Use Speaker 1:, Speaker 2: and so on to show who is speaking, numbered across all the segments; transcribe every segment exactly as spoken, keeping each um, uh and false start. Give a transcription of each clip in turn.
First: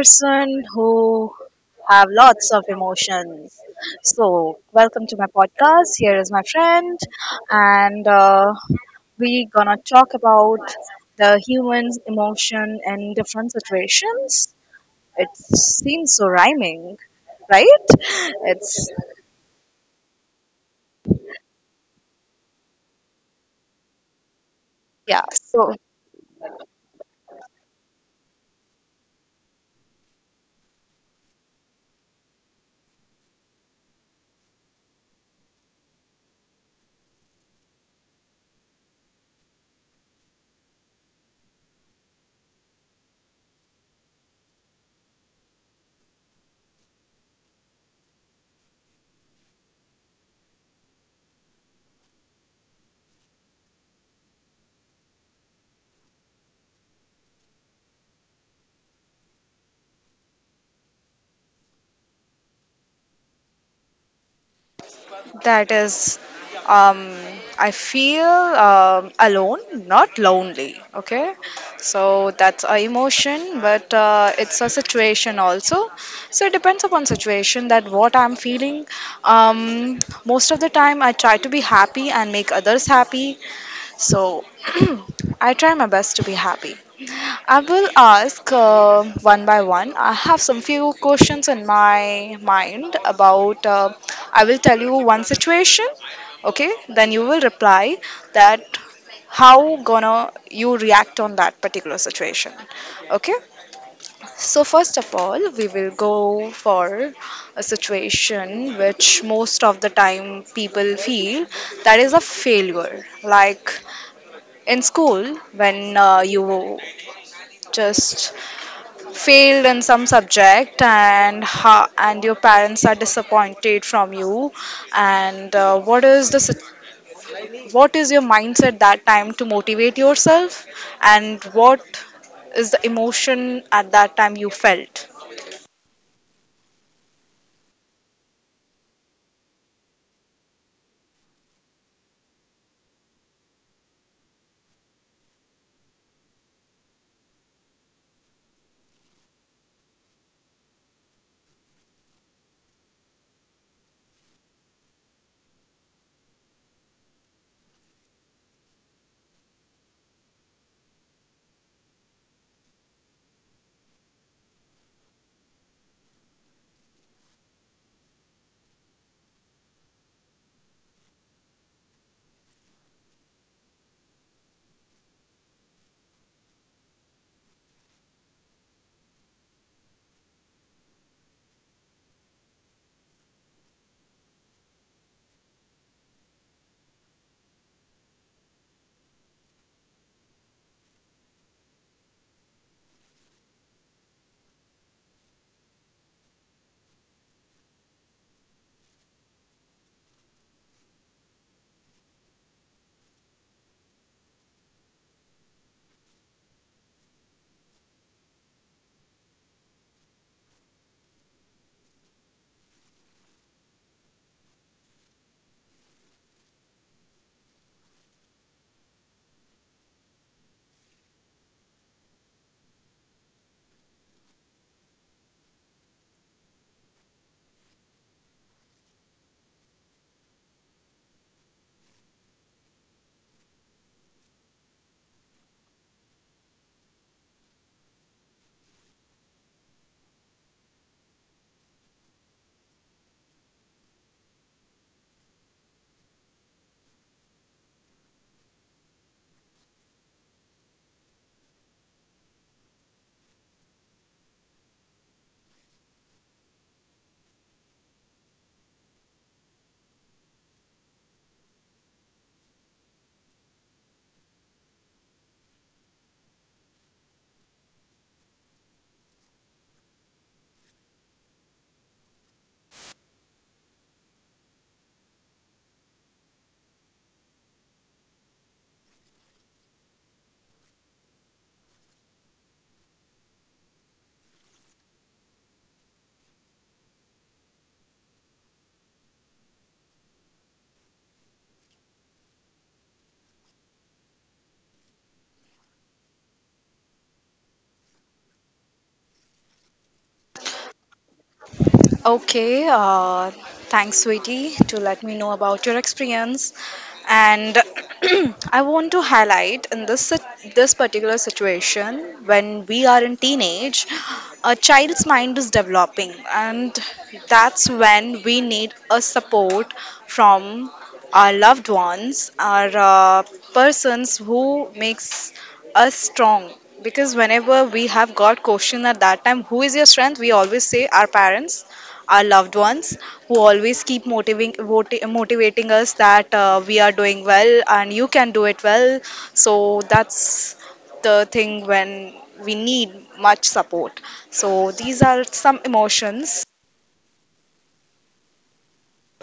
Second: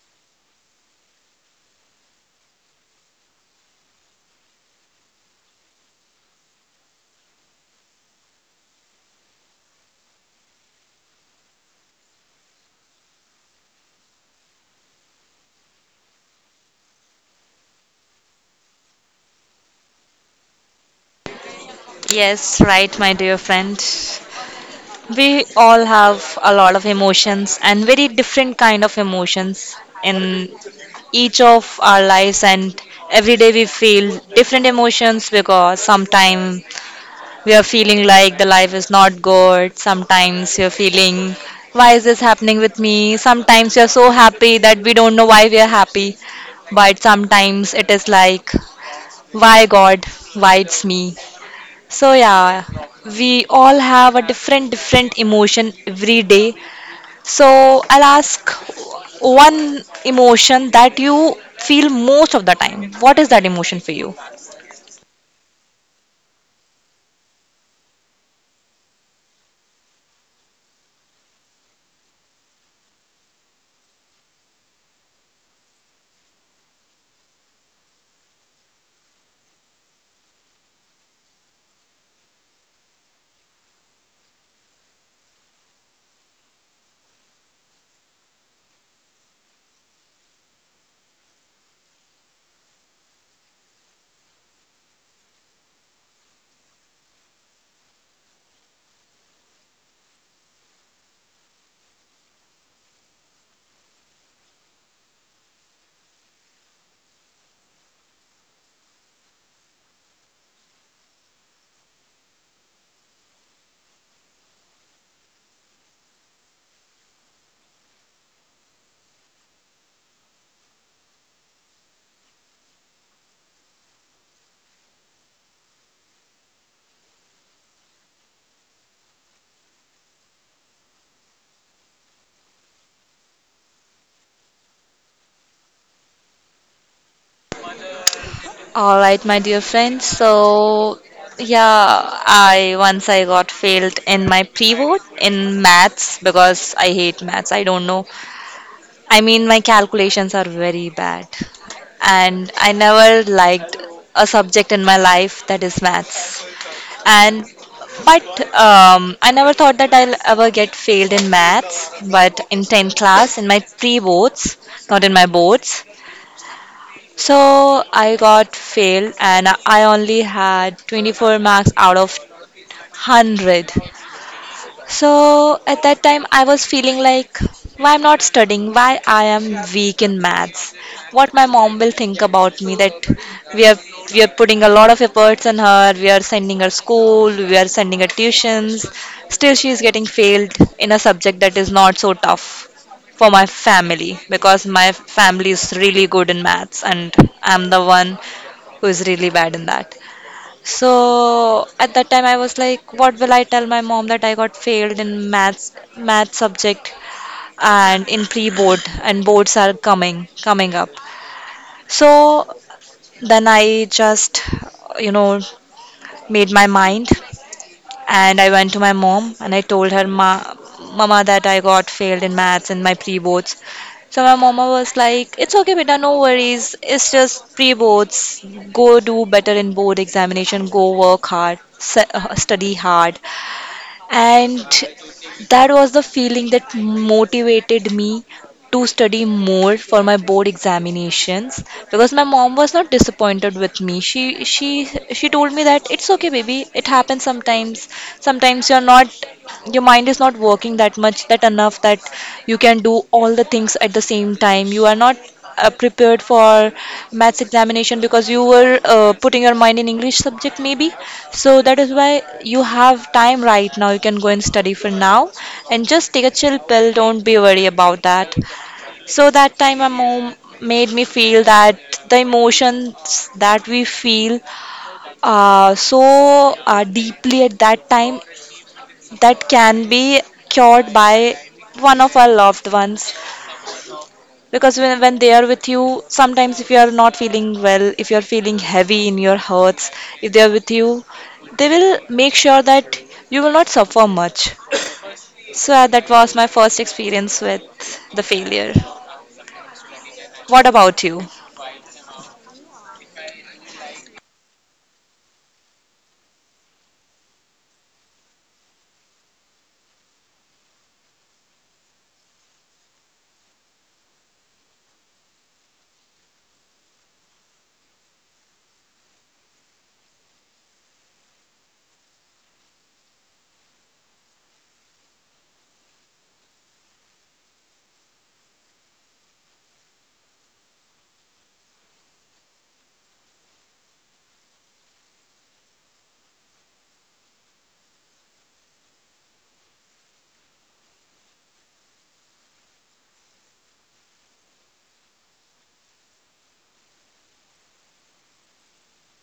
Speaker 1: person who have lots of emotions. So welcome to my podcast. Here is my friend, and uh, we gonna talk about the human's emotion in different situations. It seems so rhyming, right? It's
Speaker 2: Yes, right, my dear friend.
Speaker 1: yeah.
Speaker 2: We
Speaker 1: So
Speaker 2: all have a lot of emotions and very different kind of emotions in each of our lives, and every day we feel different emotions because sometimes we are feeling like the life is not good, sometimes you're feeling why is this happening with me? Sometimes you are so happy that we don't know why we are happy, but sometimes it is like why God, why it's me? So yeah, we all have a different different emotion every day. So I'll ask one emotion that you feel most of the time. What is that emotion for you?
Speaker 1: that is, um, I feel um, alone, not lonely. Okay, so that's a emotion, but uh, it's a situation also. So it depends upon situation that what I'm feeling. Um, Most of the time, I try to be happy and make others happy. So I try my best to be happy. I will ask uh, one by one. I have some few questions in my mind about. Uh, I will tell you one situation, okay? Then you will reply that how gonna you react on that particular situation, okay? So first of all, we will go for a situation which most of the time people feel that is a failure. Like in school when uh, you just failed in some subject and ha- and your parents are disappointed from you and uh, what is the sit- what is your mindset that time to motivate yourself and what is the emotion at that time you felt.
Speaker 2: All right, my dear friends. So, yeah, I once I got failed in my pre-vote in maths because I hate maths. I don't know. I mean, my calculations are very bad, and I never liked a subject in my life that is maths. And but um, I never thought that I'll ever get failed in maths, but in tenth class, in my pre-boards, not in my boards. So I got failed, and I only had twenty-four marks out of one hundred. So at that time, I was feeling like, why I'm not studying? Why I am weak in maths? What my mom will think about me, that we are we are putting a lot of efforts on her. We are sending her school. We are sending her tuitions. Still, she is getting failed in a subject that is not so tough for my family, because my family is really good in maths, and I'm the one who is really bad in that. So at that time, I was like, what will I tell my mom that I got failed in maths, math subject, and in pre-board, and boards are coming, coming up. So then I just, you know, made my mind, and I went to my mom and I told her, Ma, Mama, that I got failed in maths in my pre boards. So my mama was like, "It's okay, beta, no worries. It's just pre boards. Go do better in board examination. Go work hard. s- uh, Study hard." And that was the feeling that motivated me to study more for my board examinations, because my mom was not disappointed with me. She she she told me that it's okay, baby, it happens sometimes sometimes you're not, your mind is not working that much, that enough, that you can do all the things at the same time. You are not uh, prepared for maths examination because you were uh, putting your mind in english subject, maybe. So that is why you have time right now, you can go and study for now, and just take a chill pill, don't be worried about that. So that time my mom made me feel that the emotions that we feel uh, so uh, deeply at that time, that can be cured by one of our loved ones. Because when, when they are with you, sometimes if you are not feeling well, if you are feeling heavy in your hearts, if they are with you, they will make sure that you will not suffer much. So uh, that was my first experience with the failure. What about you?
Speaker 1: Okay, uh, thanks, sweetie, to let me know about your experience. And I want to highlight in this sit- this particular situation when we are in teenage, a child's mind is developing, and that's when we need a support from our loved ones are uh, persons who makes us strong, because whenever we have got question at that time, who is your strength? We always say our parents, our loved ones, who always keep motivating voti- motivating us that uh, we are doing well and you can do it well. So that's the thing when we need much support. So these are some emotions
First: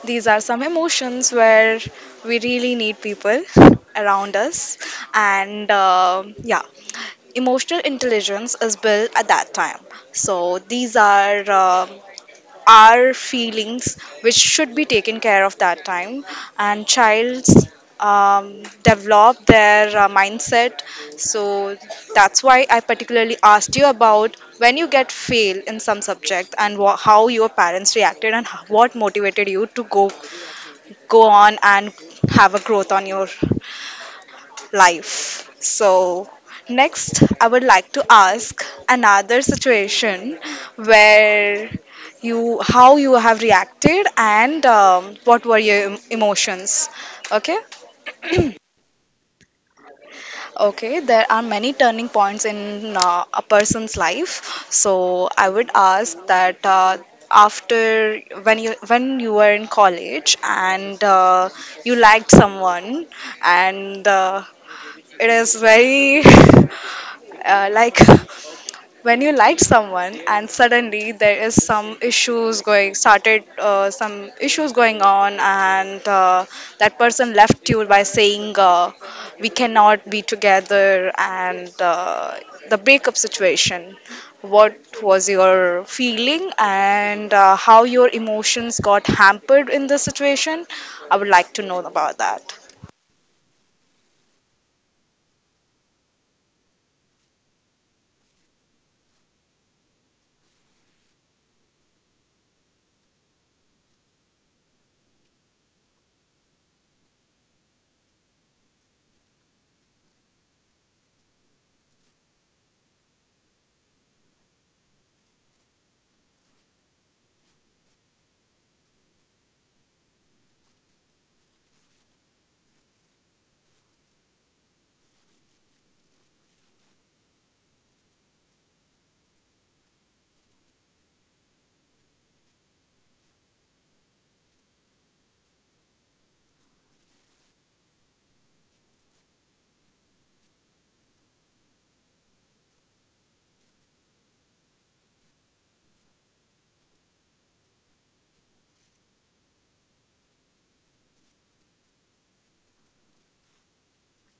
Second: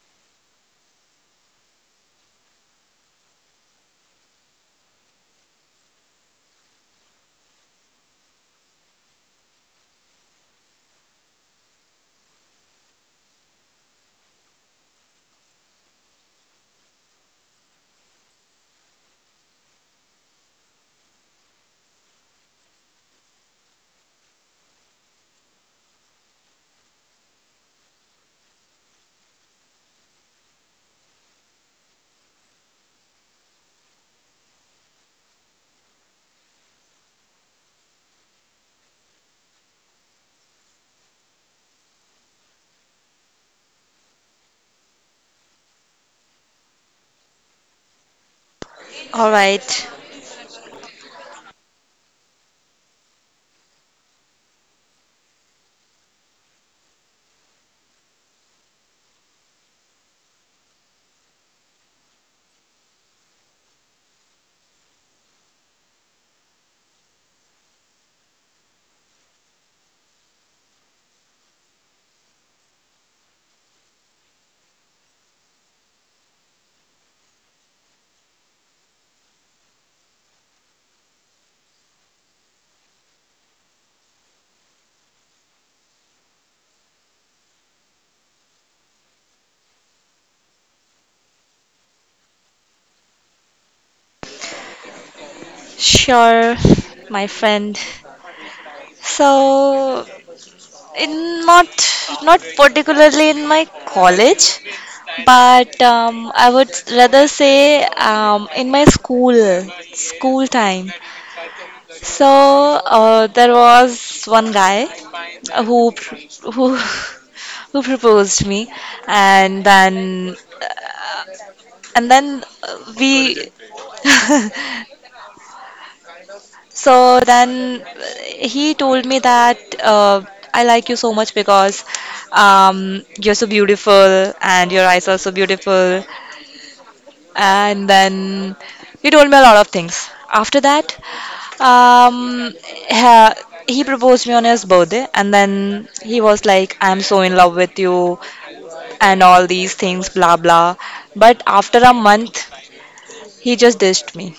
Speaker 1: these are some emotions where we really need people around us, and uh, yeah, emotional intelligence is built at that time. So these are uh, our feelings which should be taken care of that time, and childs um, develop their uh, mindset. So that's why I particularly asked you about when you get fail in some subject and wha how your parents reacted and h- what motivated you to go go on and have a growth on your life. So, next, I would like to ask another situation where you how you have reacted and um, what were your em- emotions, okay?
Speaker 2: All right.
Speaker 1: Okay, there are many turning points in uh, a person's life. So I would ask that uh, after when you when you were in college and uh, you liked someone, and uh, it is very uh, like when you like someone and suddenly there is some issues going started uh, some issues going on and uh, that person left you by saying uh, we cannot be together and uh, the breakup situation, what was your feeling and uh, how your emotions got hampered in this situation. I would like to know about that.
Speaker 2: Sure, my friend. So, in not not particularly in my college, but um, I would rather say um, in my school school time. So uh, there was one guy who pr- who who proposed me, and then uh, and then uh, we So then he told me that uh, I like you so much because um, you're so beautiful and your eyes are so beautiful. And then he told me a lot of things. After that, um, ha- he proposed me on his birthday, and then he was like, "I'm so in love with you," and all these things, blah blah. But after a month, he just ditched me,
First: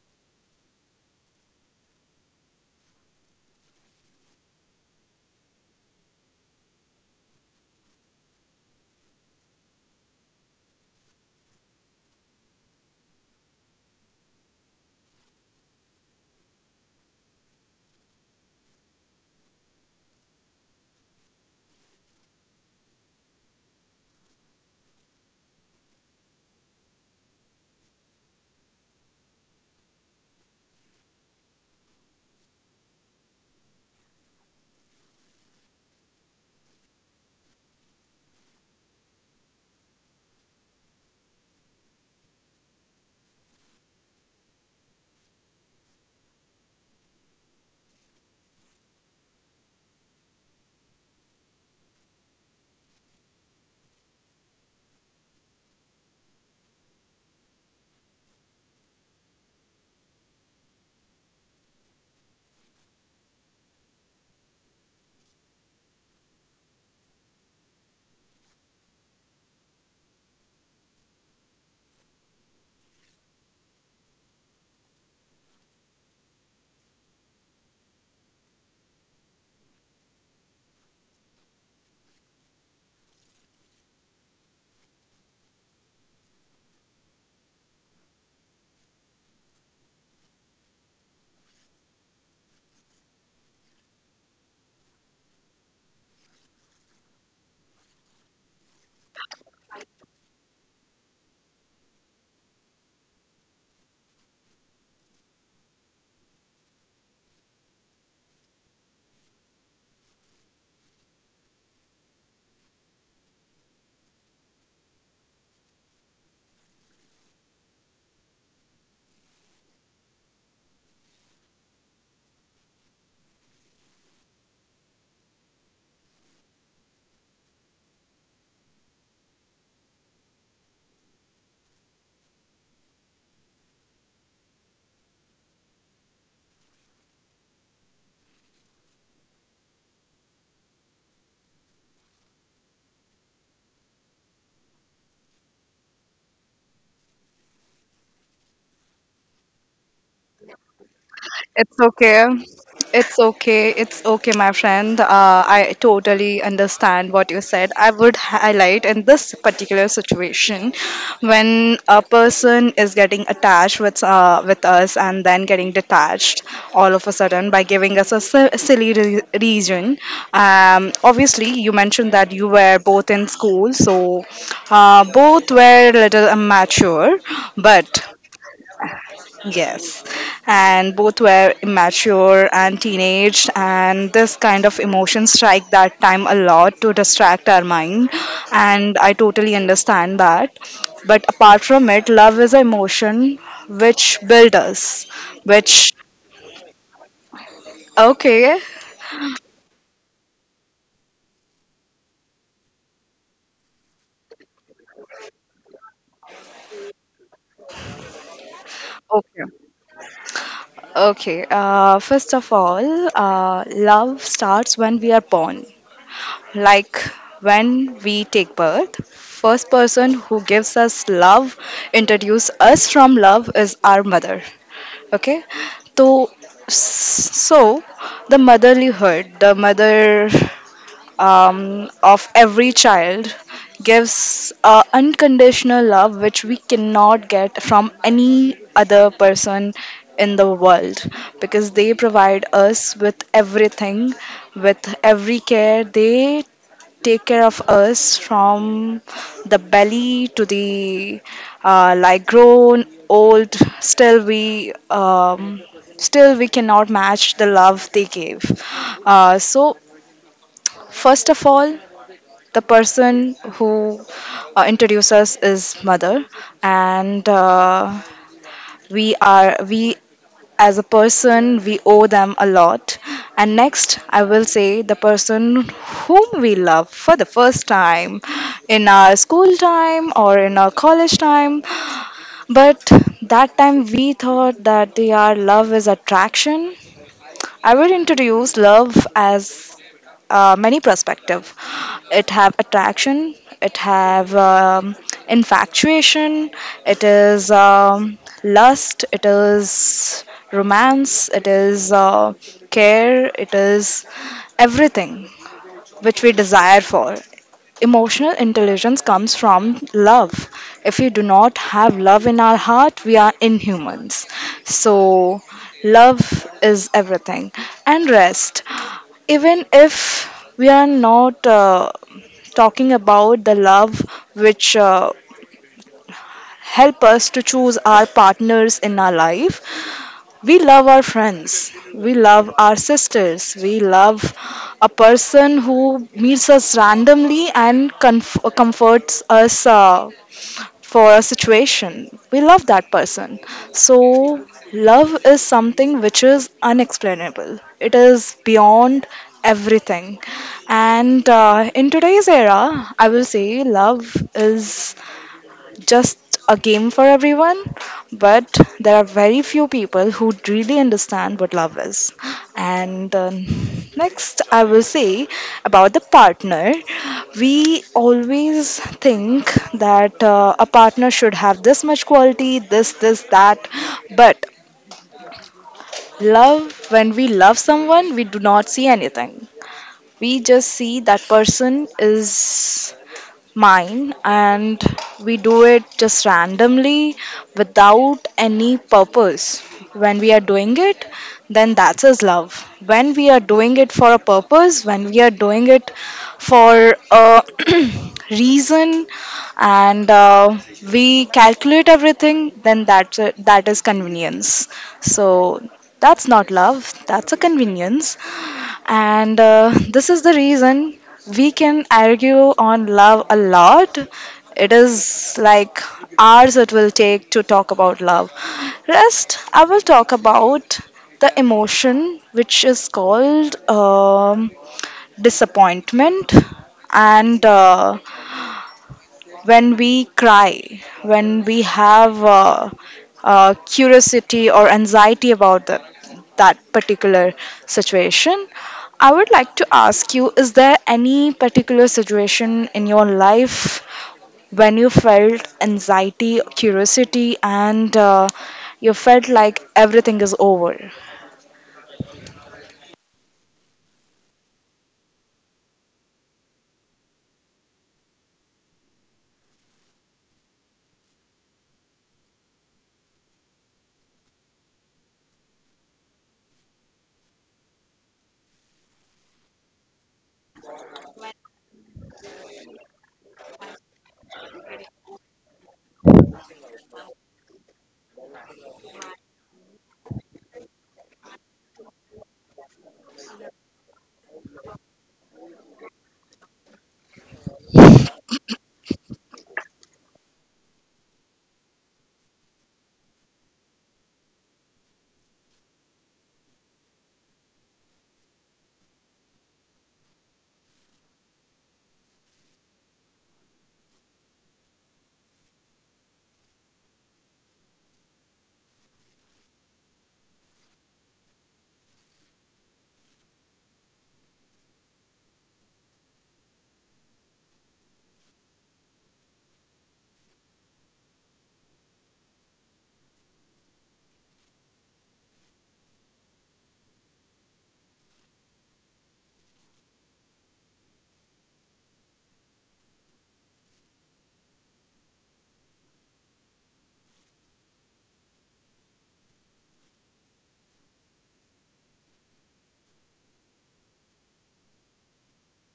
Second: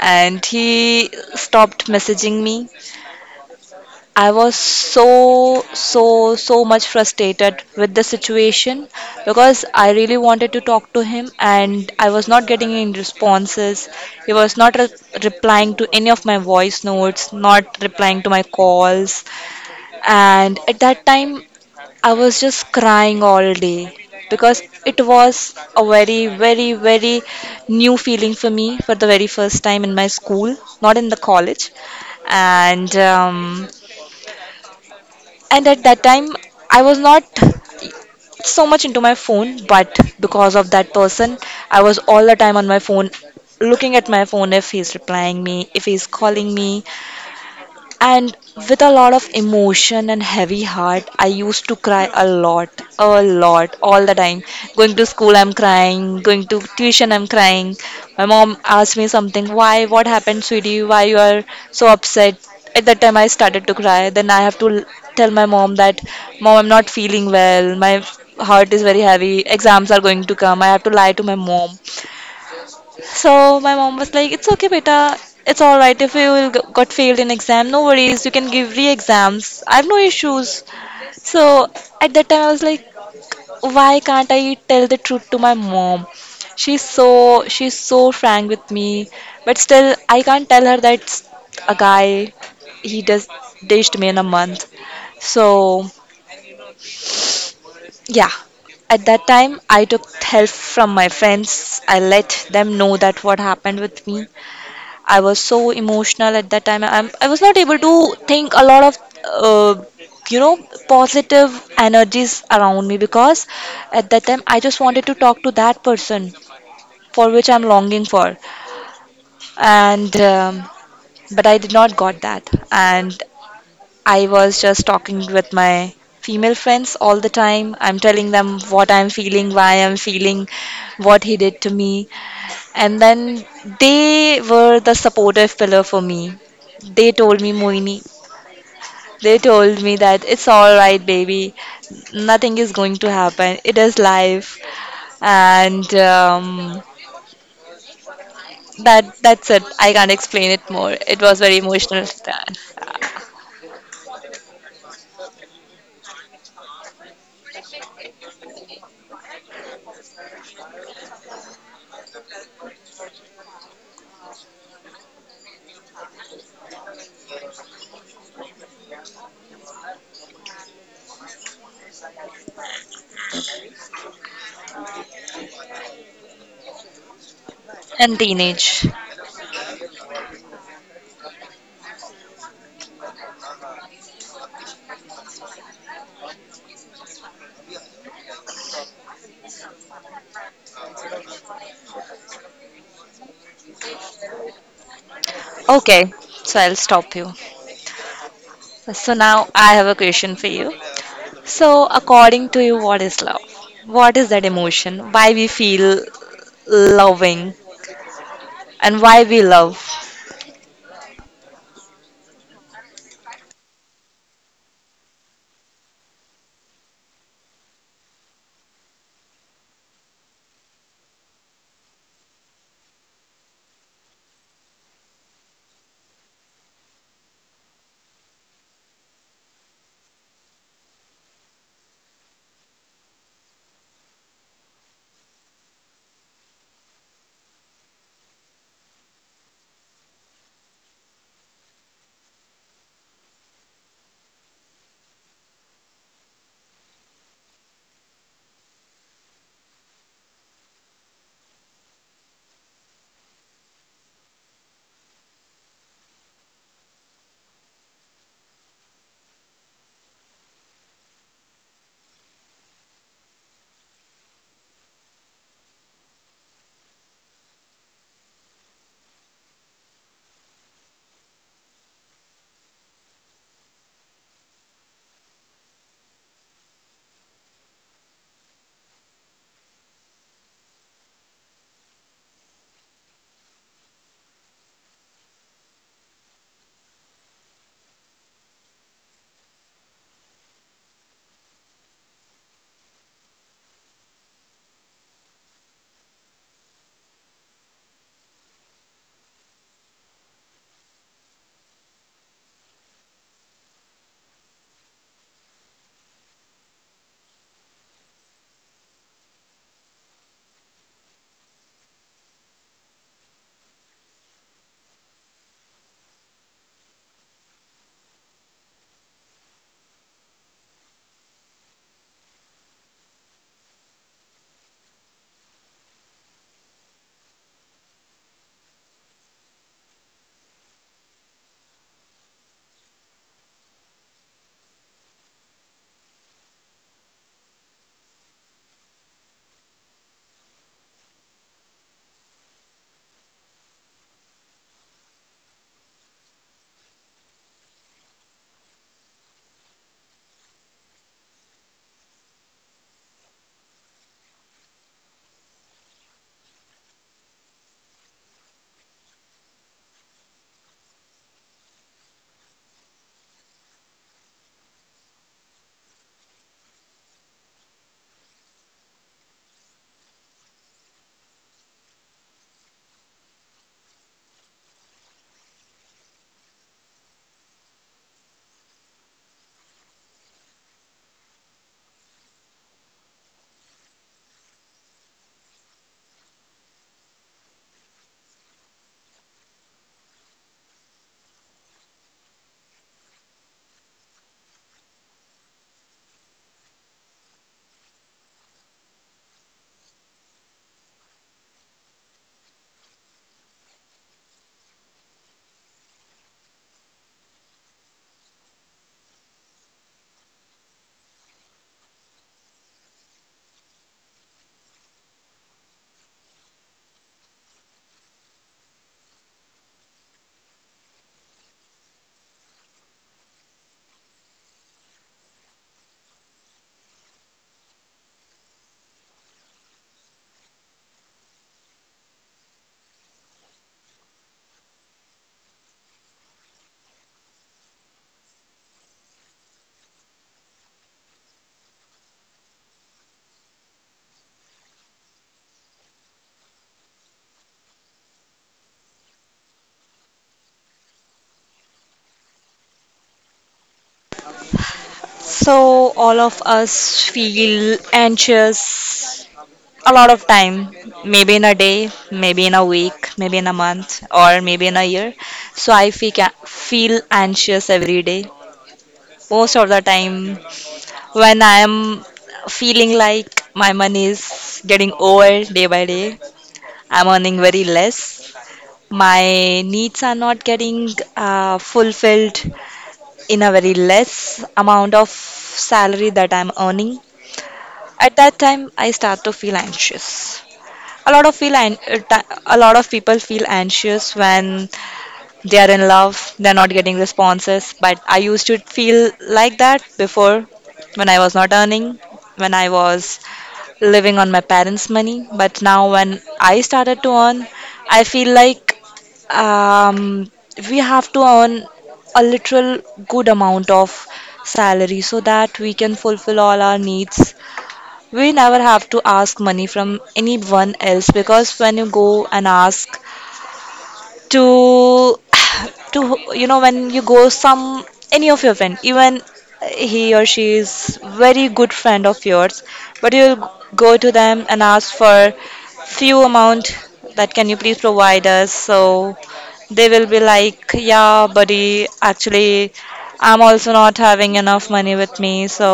Speaker 2: and he stopped messaging me. I was so, so, so much frustrated with the situation because I really wanted to talk to him and I was not getting any responses. He was not re- replying to any of my voice notes, not replying to my calls. And at that time, I was just crying all day because it was a very, very, very new feeling for me for the very first time in my school, not in the college. And um, and at that time, I was not so much into my phone, but because of that person, I was all the time on my phone, looking at my phone if he's replying me, if he's calling me, and with a lot of emotion and heavy heart I used to cry a lot, a lot, all the time. Going to school, I'm crying. Going to tuition, I'm crying. My mom asked me something, why, what happened sweetie, why you are so upset? At that time I started to cry. Then I have to l- tell my mom that, Mom, I'm not feeling well, my heart is very heavy, exams are going to come. I have to lie to my mom. So my mom was like, "It's okay, beta. It's all right if you will g- got failed in exam. No worries. You can give re-exams. I have no issues." So at that time, I was like, "Why can't I tell the truth to my mom?" She's so she's so frank with me, but still, I can't tell her that a guy, he does ditched me in a month. So yeah. At that time, I took help from my friends. I let them know that what happened with me. I was so emotional at that time. I'm, I was not able to think a lot of, uh, you know, positive energies around me, because at that time I just wanted to talk to that person for which I'm longing for. And, um, but I did not got that. And I was just talking with my female friends all the time. I'm telling them what I'm feeling, why I'm feeling, what he did to me, and then they were the supportive pillar for me. They told me, Moini, they told me that it's all right, baby. Nothing is going to happen. It is life, and um, that that's it. I can't explain it more. It was very
Speaker 1: It's
Speaker 2: emotional
Speaker 1: okay.
Speaker 2: that-
Speaker 1: It's okay. It's okay, my friend. Uh, I totally understand what you said. I would highlight in this particular situation when a person is getting attached with uh, with us and then getting detached all of a sudden by giving us a si- silly re- reason. Um, obviously, you mentioned that you were both in school, so uh, both were a little immature, but
Speaker 2: and teenage.
Speaker 1: yes, and both were immature and teenage, and this kind of emotion strike that time a lot to distract our mind, and I totally understand that. But apart from it, love is an emotion which builds us, which
Speaker 2: Okay, so I'll stop you.
Speaker 1: okay,
Speaker 2: So now I have a question for you. So according to you, what is love? What is that emotion? Why we feel loving? And why we
Speaker 1: okay,
Speaker 2: love.
Speaker 1: okay. Uh, first of all, uh, love starts when we are born. Like when we take birth. First person who gives us love, introduce us from love is our mother. Okay, so so the motherlyhood, the mother um, of every child gives uh, unconditional love which we cannot get from any other person in the world, because they provide us with everything, with every care. They take care of us from the belly to the uh, like grown old, still we um, still we cannot match the love they gave. Uh, so first of all, the person who uh, introduced us is mother, and uh, we are we as a person we owe them a lot. And next, I will say the person whom we love for the first time in our school time or in our college time. But that time we thought that their love is attraction. I would introduce love as uh, many perspective. It have attraction, it have um, infatuation, it is um, lust, it is romance, it is uh, care, it is everything which we desire for. Emotional intelligence comes from love. If we do not have love in our heart, we are inhumans. So, love is everything. And rest. Even if we are not uh, talking about the love which uh, help us to choose our partners in our life. We love our friends, we love our sisters, we love a person who meets us randomly and conf- comforts us uh, for a situation. We love that person. So, love is something which is unexplainable, it is beyond everything. And uh, in today's era, I will say love is just a game for everyone, but there are very few people who really understand what love is. And uh, next, I will say about the partner. We always think that uh, a partner should have this much quality, this, this, that, but love, when we love someone we do not see anything, we just see that person is mine, and we do it just randomly without any purpose. When we are doing it, then that's as love. When we are doing it for a purpose, when we are doing it for a reason, and uh, we calculate everything, then that's a, that is convenience. So that's not love, that's a convenience. And uh, this is the reason we can argue on love a lot. It is like hours it will take to talk about love. Rest, I will talk about the emotion which is called um, disappointment, and uh, when we cry, when we have uh, uh, curiosity or anxiety about the, that particular situation, I would like to ask you, is there any particular situation in your life when you felt anxiety, curiosity, and uh, you felt like everything is over?
Speaker 2: So, all of us feel anxious a lot of time, maybe in a day, maybe in a week, maybe in a month, or maybe in a year. So, I feel, feel anxious every day. Most of the time, when I am feeling like my money is getting old day by day, I'm earning very less. My needs are not getting uh, fulfilled in a very less amount of salary that I'm earning. At that time, I start to feel anxious. A lot of feel an- uh, ti- a lot of people feel anxious when they are in love, they're not getting responses. But I used to feel like that before, when I was not earning, when I was living on my parents' money. But now, when I started to earn, I feel like um, we have to earn a literal good amount of salary, so that we can fulfill all our needs. We never have to ask money from anyone else, because when you go and ask to to, you know when you go some any of your friend, even he or she is very good friend of yours, but you go to them and ask for few amount, that can you please provide us, so they will be like, yeah buddy, actually I'm also not having enough money with me. So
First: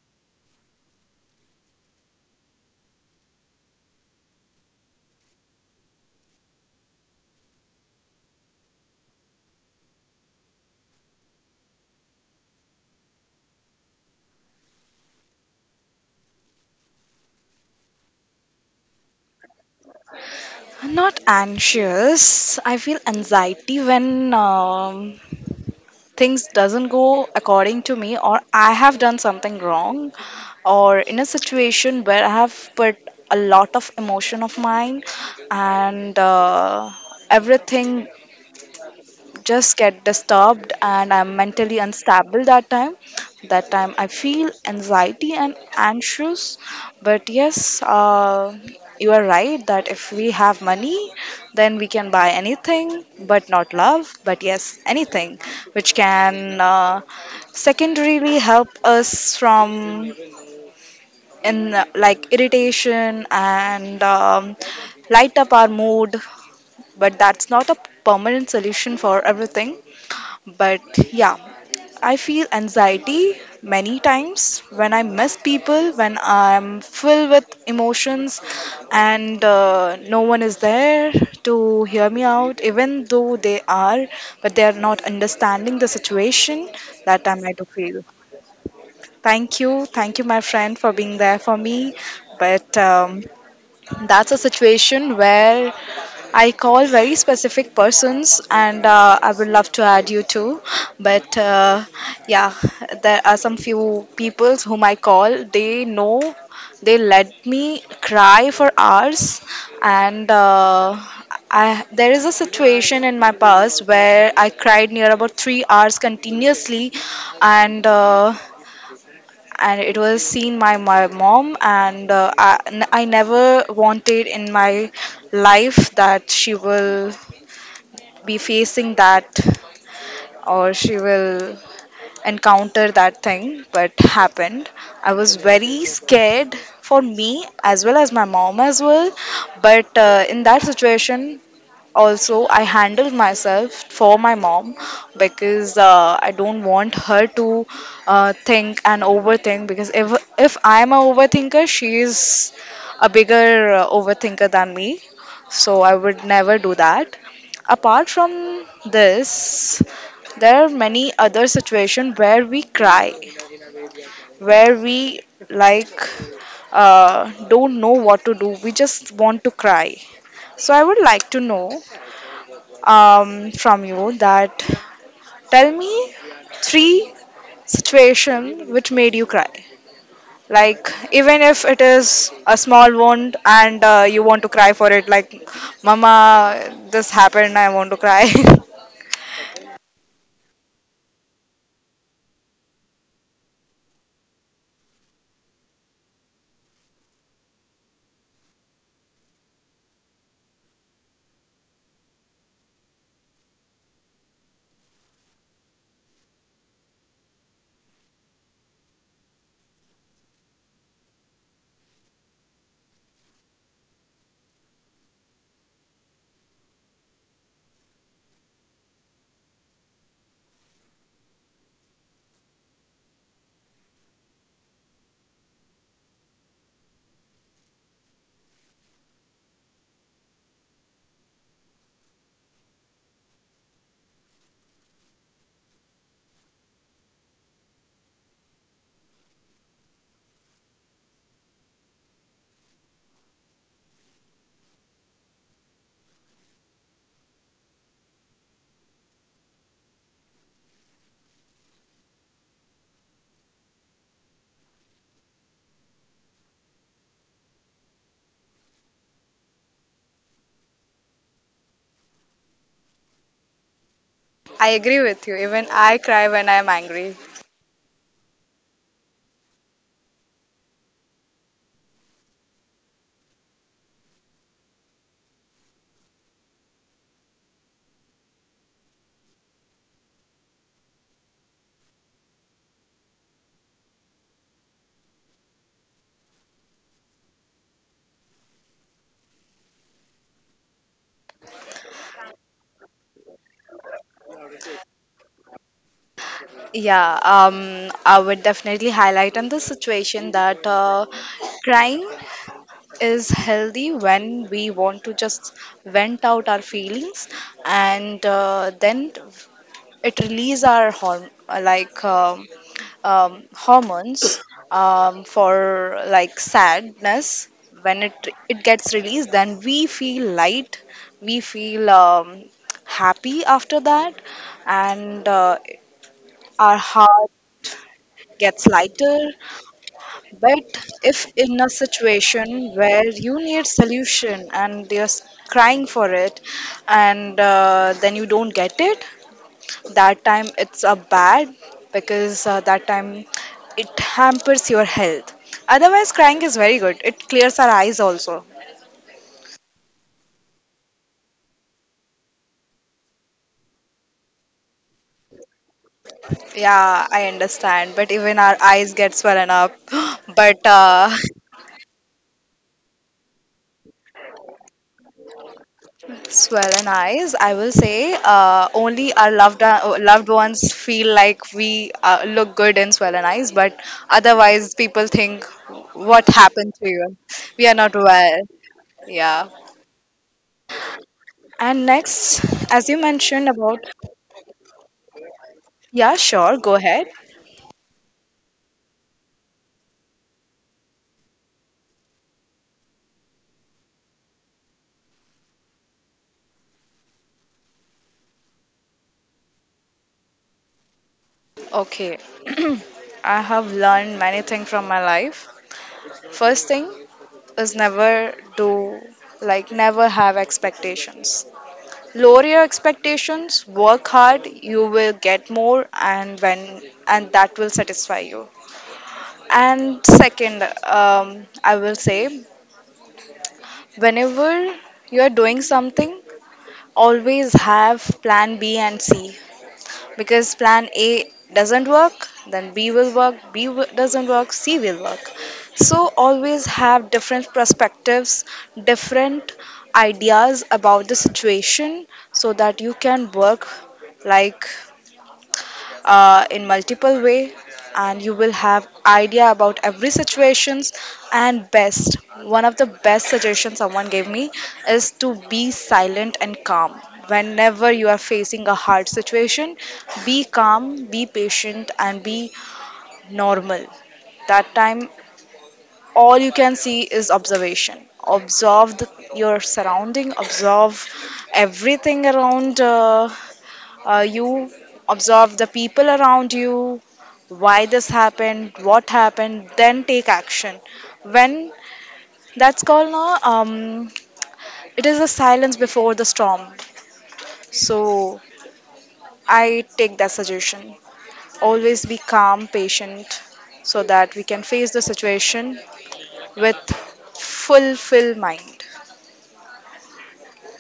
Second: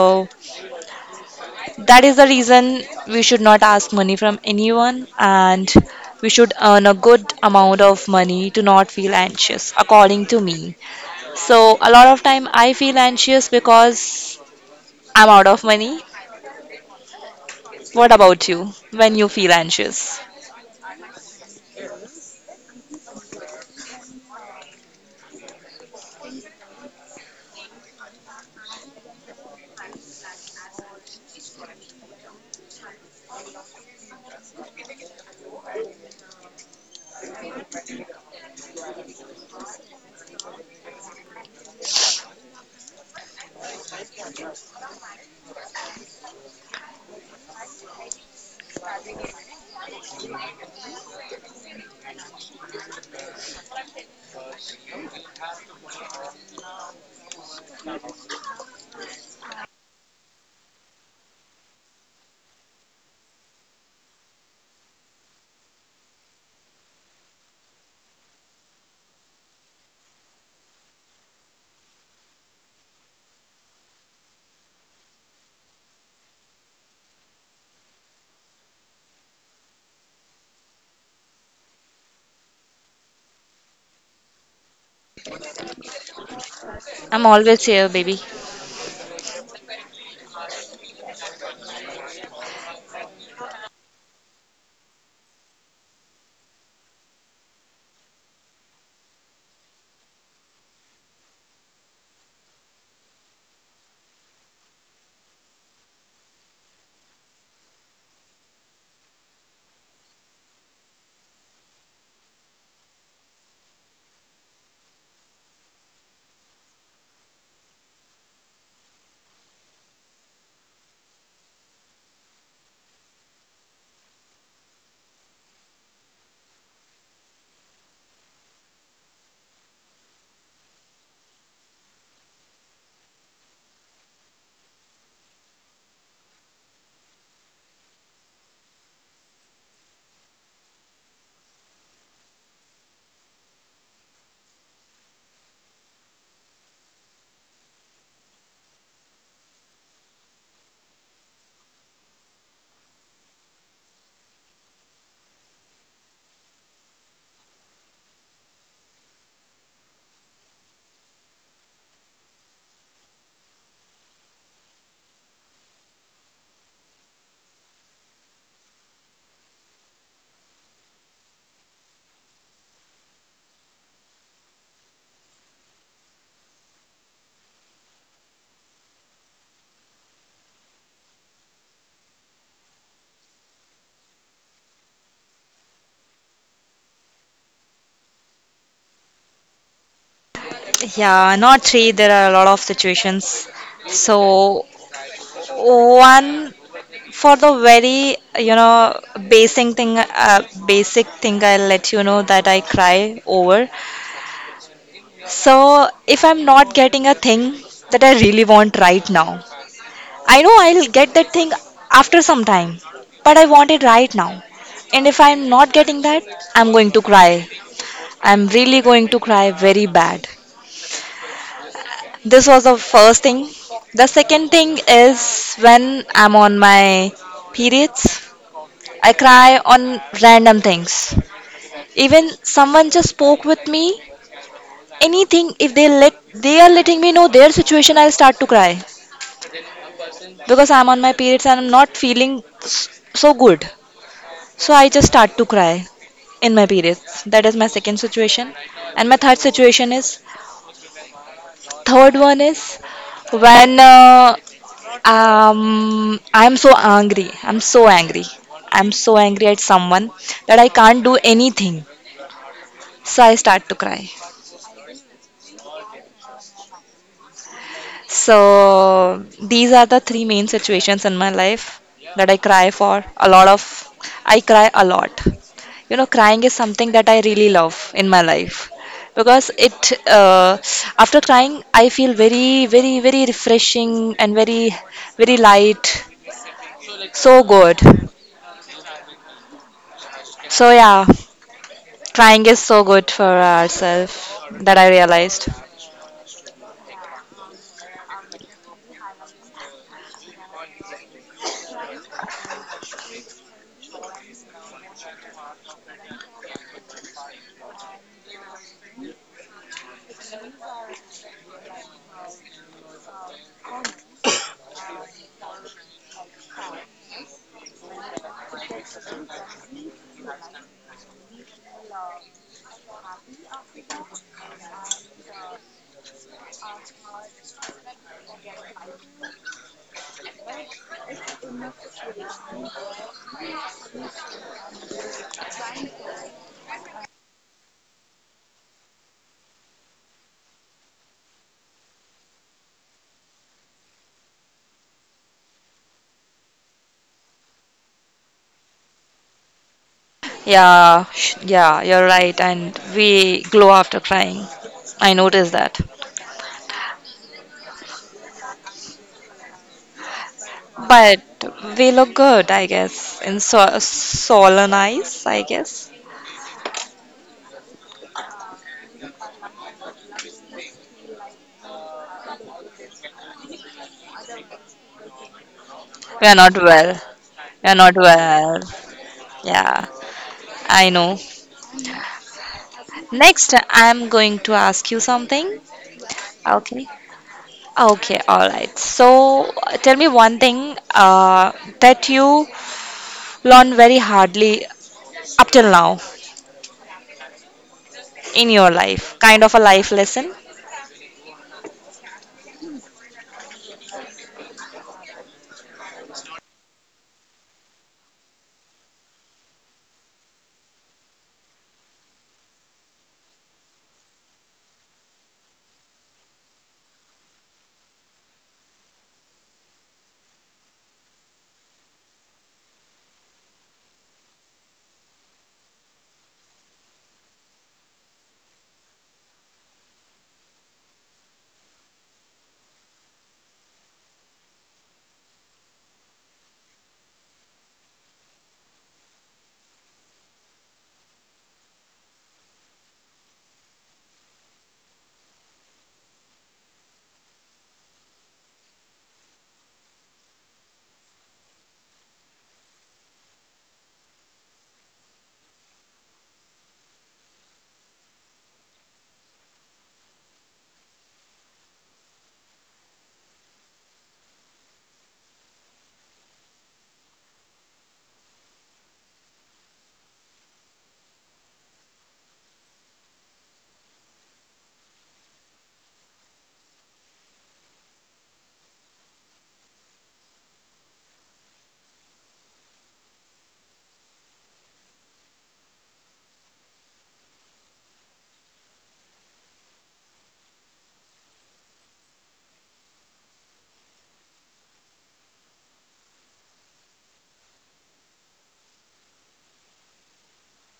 Speaker 2: that is the reason we should not ask money from anyone, and we should earn a good amount of money to not feel anxious, according to me. So, a lot of time I feel anxious because I'm out of money. What about you when you feel anxious?
Speaker 1: Not anxious. I feel anxiety when um things doesn't go according to me or I have done something wrong, or in a situation where I have put a lot of emotion of mine, and uh, everything just get disturbed and I'm mentally unstable that time. That time I feel anxiety and anxious. But yes, uh, you are right that if we have money, then we can buy anything, but not love. But yes, anything which can uh, secondarily help us from in uh, like irritation and um, light up our mood. But that's not a permanent solution for everything, but yeah, I feel anxiety many times when I miss people, when I'm filled with emotions, and uh, no one is there to hear me out, even though they are, but they are not understanding the situation. That
Speaker 2: I'm
Speaker 1: time I
Speaker 2: always
Speaker 1: do
Speaker 2: here,
Speaker 1: feel.
Speaker 2: baby.
Speaker 1: Thank you. Thank you, my friend, for being there for me. But um, that's a situation where I call very specific persons, and uh, I would love to add you too. But uh, yeah, there are some few people whom I call. They know they let me cry for hours, and uh, I, there is a situation in my past where I cried near about three hours continuously, and. Uh, and it was seen by my mom and uh, I, n- I never wanted in my life that she will be facing that or she will encounter that thing, but happened. I was very scared for me as well as my mom as well. But uh, in that situation also, I handled myself for my mom, because uh, I don't want her to uh, think and overthink. Because if if I'm a overthinker, she is a bigger uh, overthinker than me. So I would never do that. Apart from this, there are many other situations where we cry, where we like uh, don't know what to do. We just want to cry. So I would like to know um, from you that tell me three situation which made you cry. Like even if it is a small wound and uh, you want to cry for it, like Mama, this happened, I want to cry.
Speaker 2: Yeah, not three, there are a lot of situations. So, one for the very, you know, basic thing, uh, basic thing I'll let you know that I cry over. So, if I'm not getting a thing that I really want right now, I know I'll get that thing after some time, but I want it right now. And if I'm not getting that, I'm going to cry. I'm really going to cry very bad. This was the first thing. The second thing is when I'm on my periods, I cry on random things. Even someone just spoke with me, anything, if they let they are letting me know their situation, I'll start to cry. Because I'm on my periods and I'm not feeling s- so good. So I just start to cry in my periods. That is my second situation. And my third situation is third one is when uh, um, I'm so angry. I'm so angry. I'm so angry at someone that I can't do anything. So I start to cry.
Speaker 1: I agree with you. Even I cry when I'm angry.
Speaker 2: So these are the three main situations in my life that I cry for a lot of. I cry a lot. You know, crying is something that I really love in my life, because it uh, after crying I feel very, very, very refreshing and very, very light, so good. So yeah, crying is so good for ourselves, that I realized.
Speaker 1: Yeah, um, I would definitely highlight on this situation that uh, crying is healthy when we want to just vent out our feelings and uh, then it release our horm- uh, like um, um, hormones, um, for like sadness. When it it gets released, then we feel light, we feel um, happy after that, and uh, our heart gets lighter. But if in a situation where you need solution and you're s- crying for it and uh, then you don't get it, that time it's a bad, because uh, that time it hampers your health. Otherwise crying is very good, it clears our eyes also.
Speaker 2: Yeah, sh- yeah, you're right, and we glow after crying. I noticed that.
Speaker 1: Yeah, I understand, but even our eyes get swollen up but uh,
Speaker 2: But we look good, I guess, in so- solemn eyes, I guess.
Speaker 1: swollen eyes I will say uh, only our loved uh, loved ones feel like we uh, look good in swollen eyes, but otherwise people think
Speaker 2: We
Speaker 1: what
Speaker 2: are not
Speaker 1: happened
Speaker 2: well.
Speaker 1: to you, we
Speaker 2: We are
Speaker 1: are
Speaker 2: not
Speaker 1: not well.
Speaker 2: well.
Speaker 1: Yeah.
Speaker 2: Yeah, I know.
Speaker 1: And next, as you mentioned
Speaker 2: Next,
Speaker 1: about.
Speaker 2: I'm going to ask you something.
Speaker 1: Yeah, sure, go
Speaker 2: Okay.
Speaker 1: ahead.
Speaker 2: Okay, all right. So, uh, tell me one thing uh, that you learned very hardly up till now in your life, kind of a life lesson.
Speaker 1: Okay. I have learned many things from my life. First thing is never do, like, never have expectations. Lower your expectations, work hard, you will get more, and when and that will satisfy you. And second, um, I will say, whenever you are doing something, always have plan B and C, because plan A doesn't work, then B will work, B w- doesn't work, C will work. So always have different perspectives, different ideas about the situation so that you can work, like, uh, in multiple way, and you will have idea about every situations. And best, one of the best suggestions someone gave me is to be silent and calm whenever you are facing a hard situation. Be calm, be patient, and be normal. That time, all you can see is observation. Observe the, your surrounding, observe everything around uh, uh, you, observe the people around you, why this happened, what happened, then take action. When, that's called no, um, it is the silence before the storm. So I take that suggestion. Always be calm, patient, so that we can face the situation with full, full mind.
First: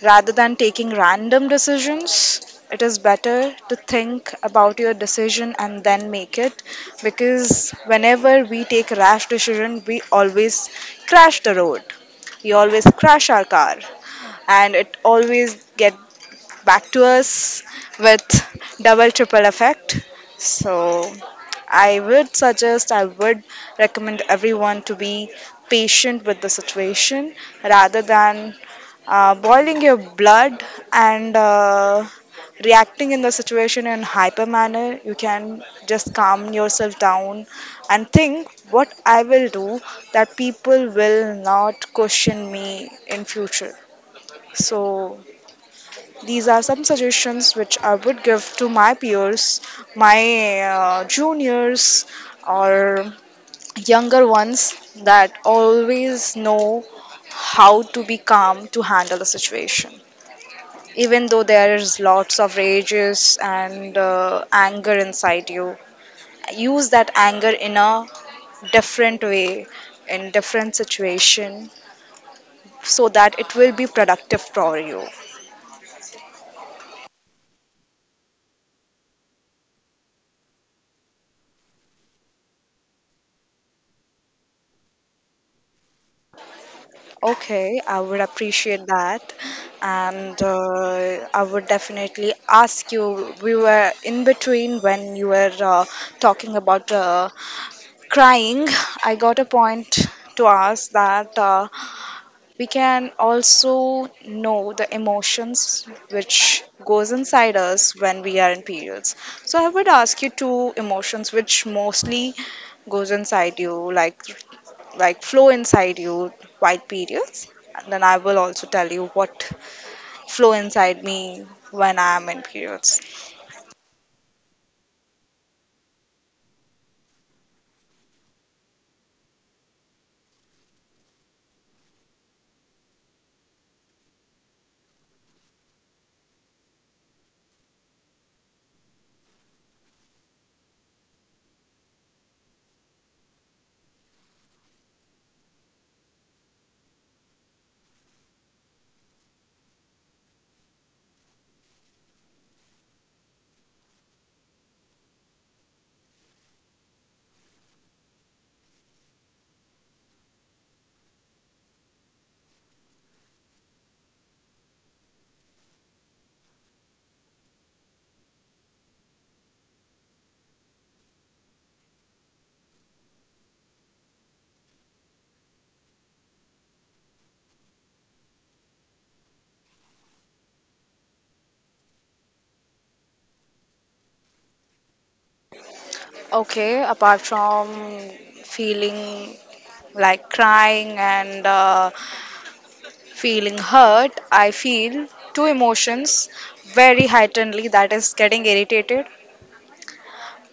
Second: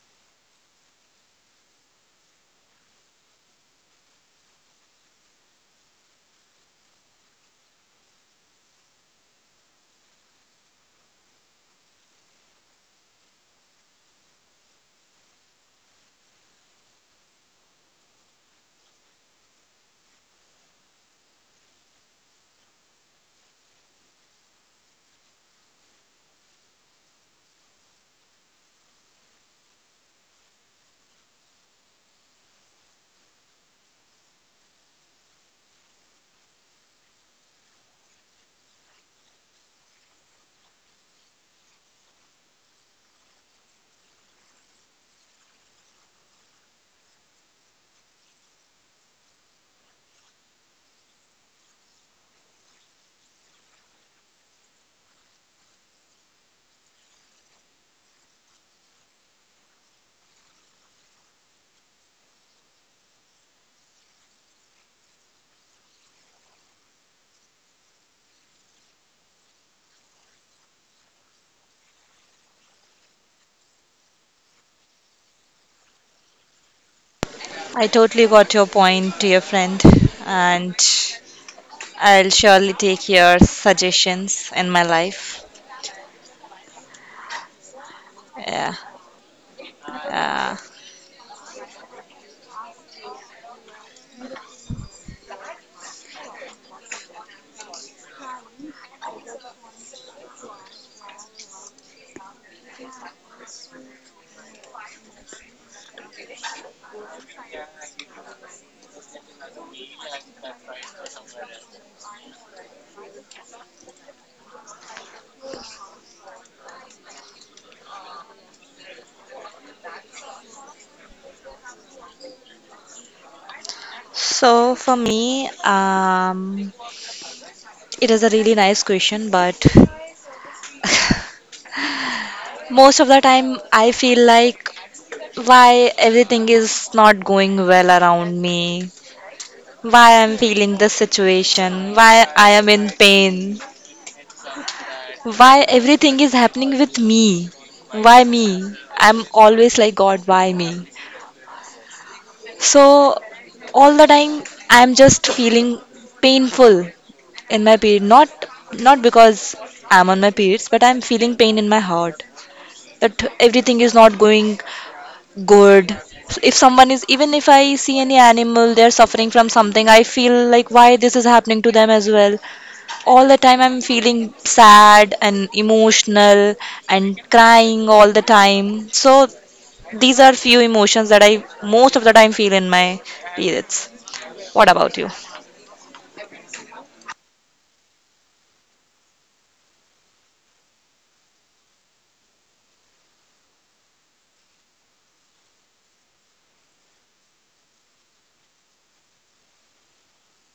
Speaker 1: Rather than taking random decisions, it is better to think about your decision and then make it, because whenever we take rash decision, we always crash the road. We always crash our car, and it always get back to us with double triple effect. So, I would suggest, I would recommend everyone to be patient with the situation rather than uh, boiling your blood and uh, reacting in the situation in hyper manner. You can just calm yourself down and think what I will do that people will not question me in future. So these are some suggestions which I would give to my peers, my uh, juniors, or younger ones, that always know how to be calm to handle the situation. Even though there is lots of rages and uh, anger inside you, use that anger in a different way, in different situation, so that it will be productive for you.
Speaker 2: I totally got your point, dear friend, and I'll surely take your suggestions in my life.
Speaker 1: Okay, I would
Speaker 2: Yeah.
Speaker 1: appreciate that. And
Speaker 2: Yeah.
Speaker 1: uh, I would definitely ask you. We were in between when you were uh, talking about uh, crying. I got a point to ask that uh, we can also know the emotions which goes inside us when we are in periods. So I would ask you two emotions which mostly goes inside you, like like flow inside you, quiet periods, and then I will also tell you what flow inside me when I am in periods.
Speaker 2: So for me, um, it is a really nice question, but most of the time, I feel like why everything is not going well around me, why I'm feeling this situation, why I am in pain, why everything is happening with me, why me? I'm always like, God, why me? So, all the time, I'm just feeling painful in my period. Not, not because I'm on my periods, but I'm feeling pain in my heart, that everything is not going good. So, if someone is, even if I see any animal, they're suffering from something, I feel like why this is happening to them as well. All the time I'm feeling sad and emotional and crying all the time. So these are few emotions that I most of the time feel in my periods. What about you?
Speaker 1: Okay, apart from feeling like crying and uh, feeling hurt, I feel two emotions very heightenedly, that is getting irritated.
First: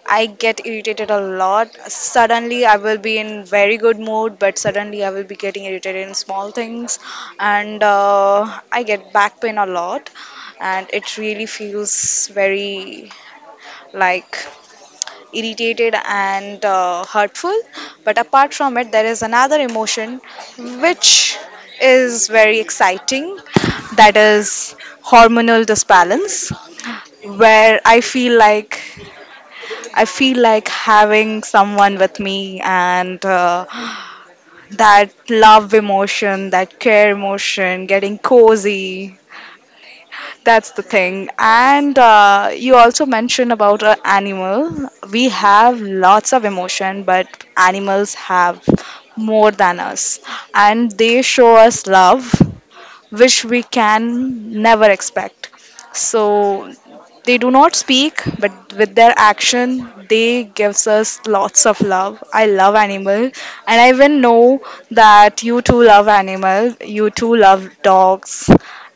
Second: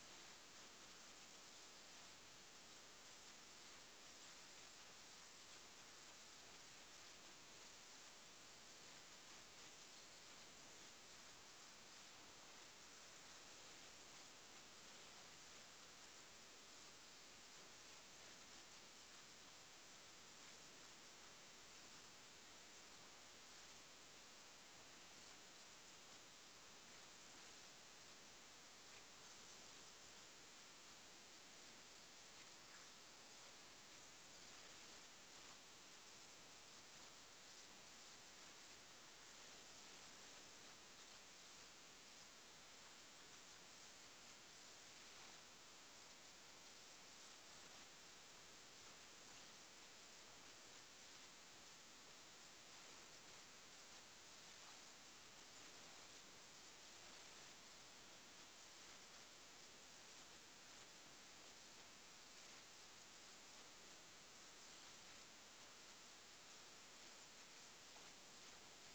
Speaker 1: I get irritated a lot. Suddenly, I will be in very good mood, but suddenly I will be getting irritated in small things, and uh, I get back pain a lot, and it really feels very, like, irritated and uh, hurtful. But apart from it, there is another emotion which is very exciting, that is hormonal disbalance, where I feel like, I feel like having someone with me and uh, that love emotion, that care emotion, getting cozy. That's the thing. And uh, you also mentioned about an animal. We have lots of emotion, but animals have more than us. And they show us love, which we can never expect. So they do not speak, but with their action, they gives us lots of love. I love animal, and I even know that you too love animal. You too love dogs,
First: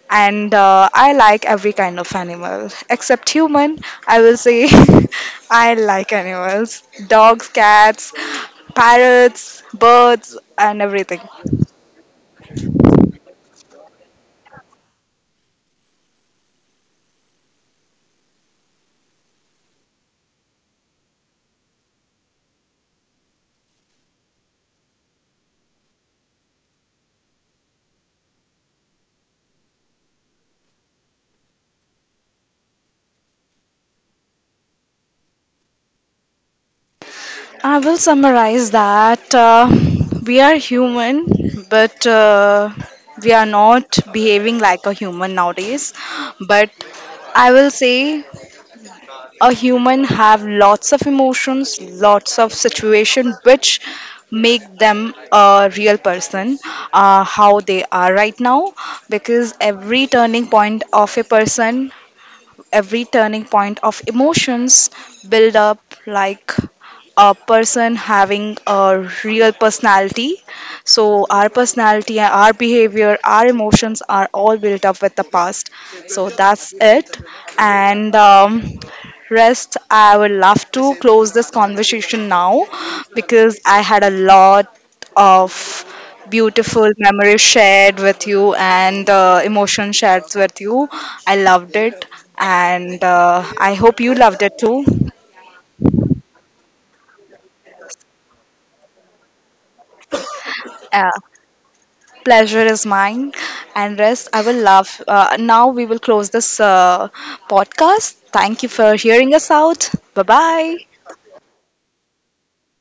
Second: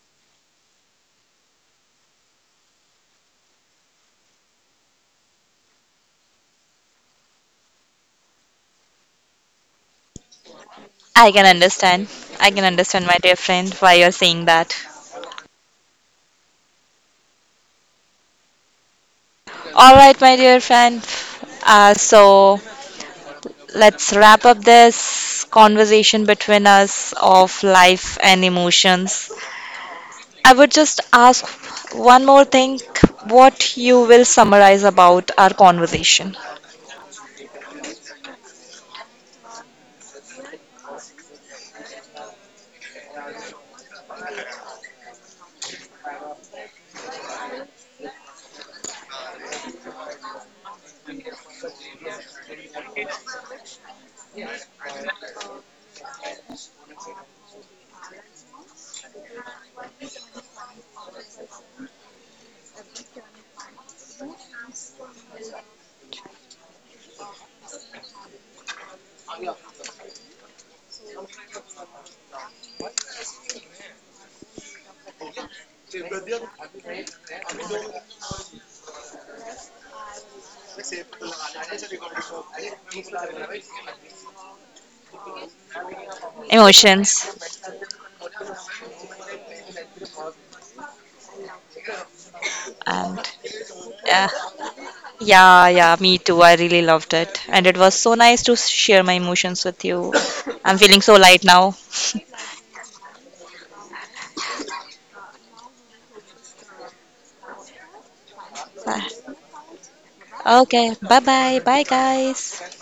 Speaker 1: and uh, I like every kind of animal except human. I will say I like animals, dogs, cats, parrots, birds, and everything.
Speaker 2: I can understand. I can understand, my dear friend, why you're saying that. All right, my dear friend. Uh, so let's wrap up this conversation between us of life and emotions. I would just ask one more thing, what you will summarize about our conversation.
Speaker 1: I will summarize that uh, we are human, but uh, we are not behaving like a human nowadays. But I will say a human have lots of emotions, lots of situation which make them a real person, uh, how they are right now, because every turning point of a person, every turning point of emotions build up, like, a person having a real personality. So our personality, our behavior, our emotions are all built up with the past. So that's it. And um, rest, I would love to close this conversation now, because I had a lot of beautiful
Speaker 2: Emotions.
Speaker 1: memories shared with you and the emotion shared with you. I loved it, and
Speaker 2: And
Speaker 1: uh, I hope you
Speaker 2: yeah,
Speaker 1: loved it too.
Speaker 2: yeah, yeah, me too. I really loved it. And it was so nice to share my emotions with you. I'm feeling
Speaker 1: Uh,
Speaker 2: so light now.
Speaker 1: pleasure is mine, and rest I will love. Uh, now we will close this uh, podcast. Thank you for hearing us out. Bye bye.
Speaker 2: Okay, bye bye. Bye, guys.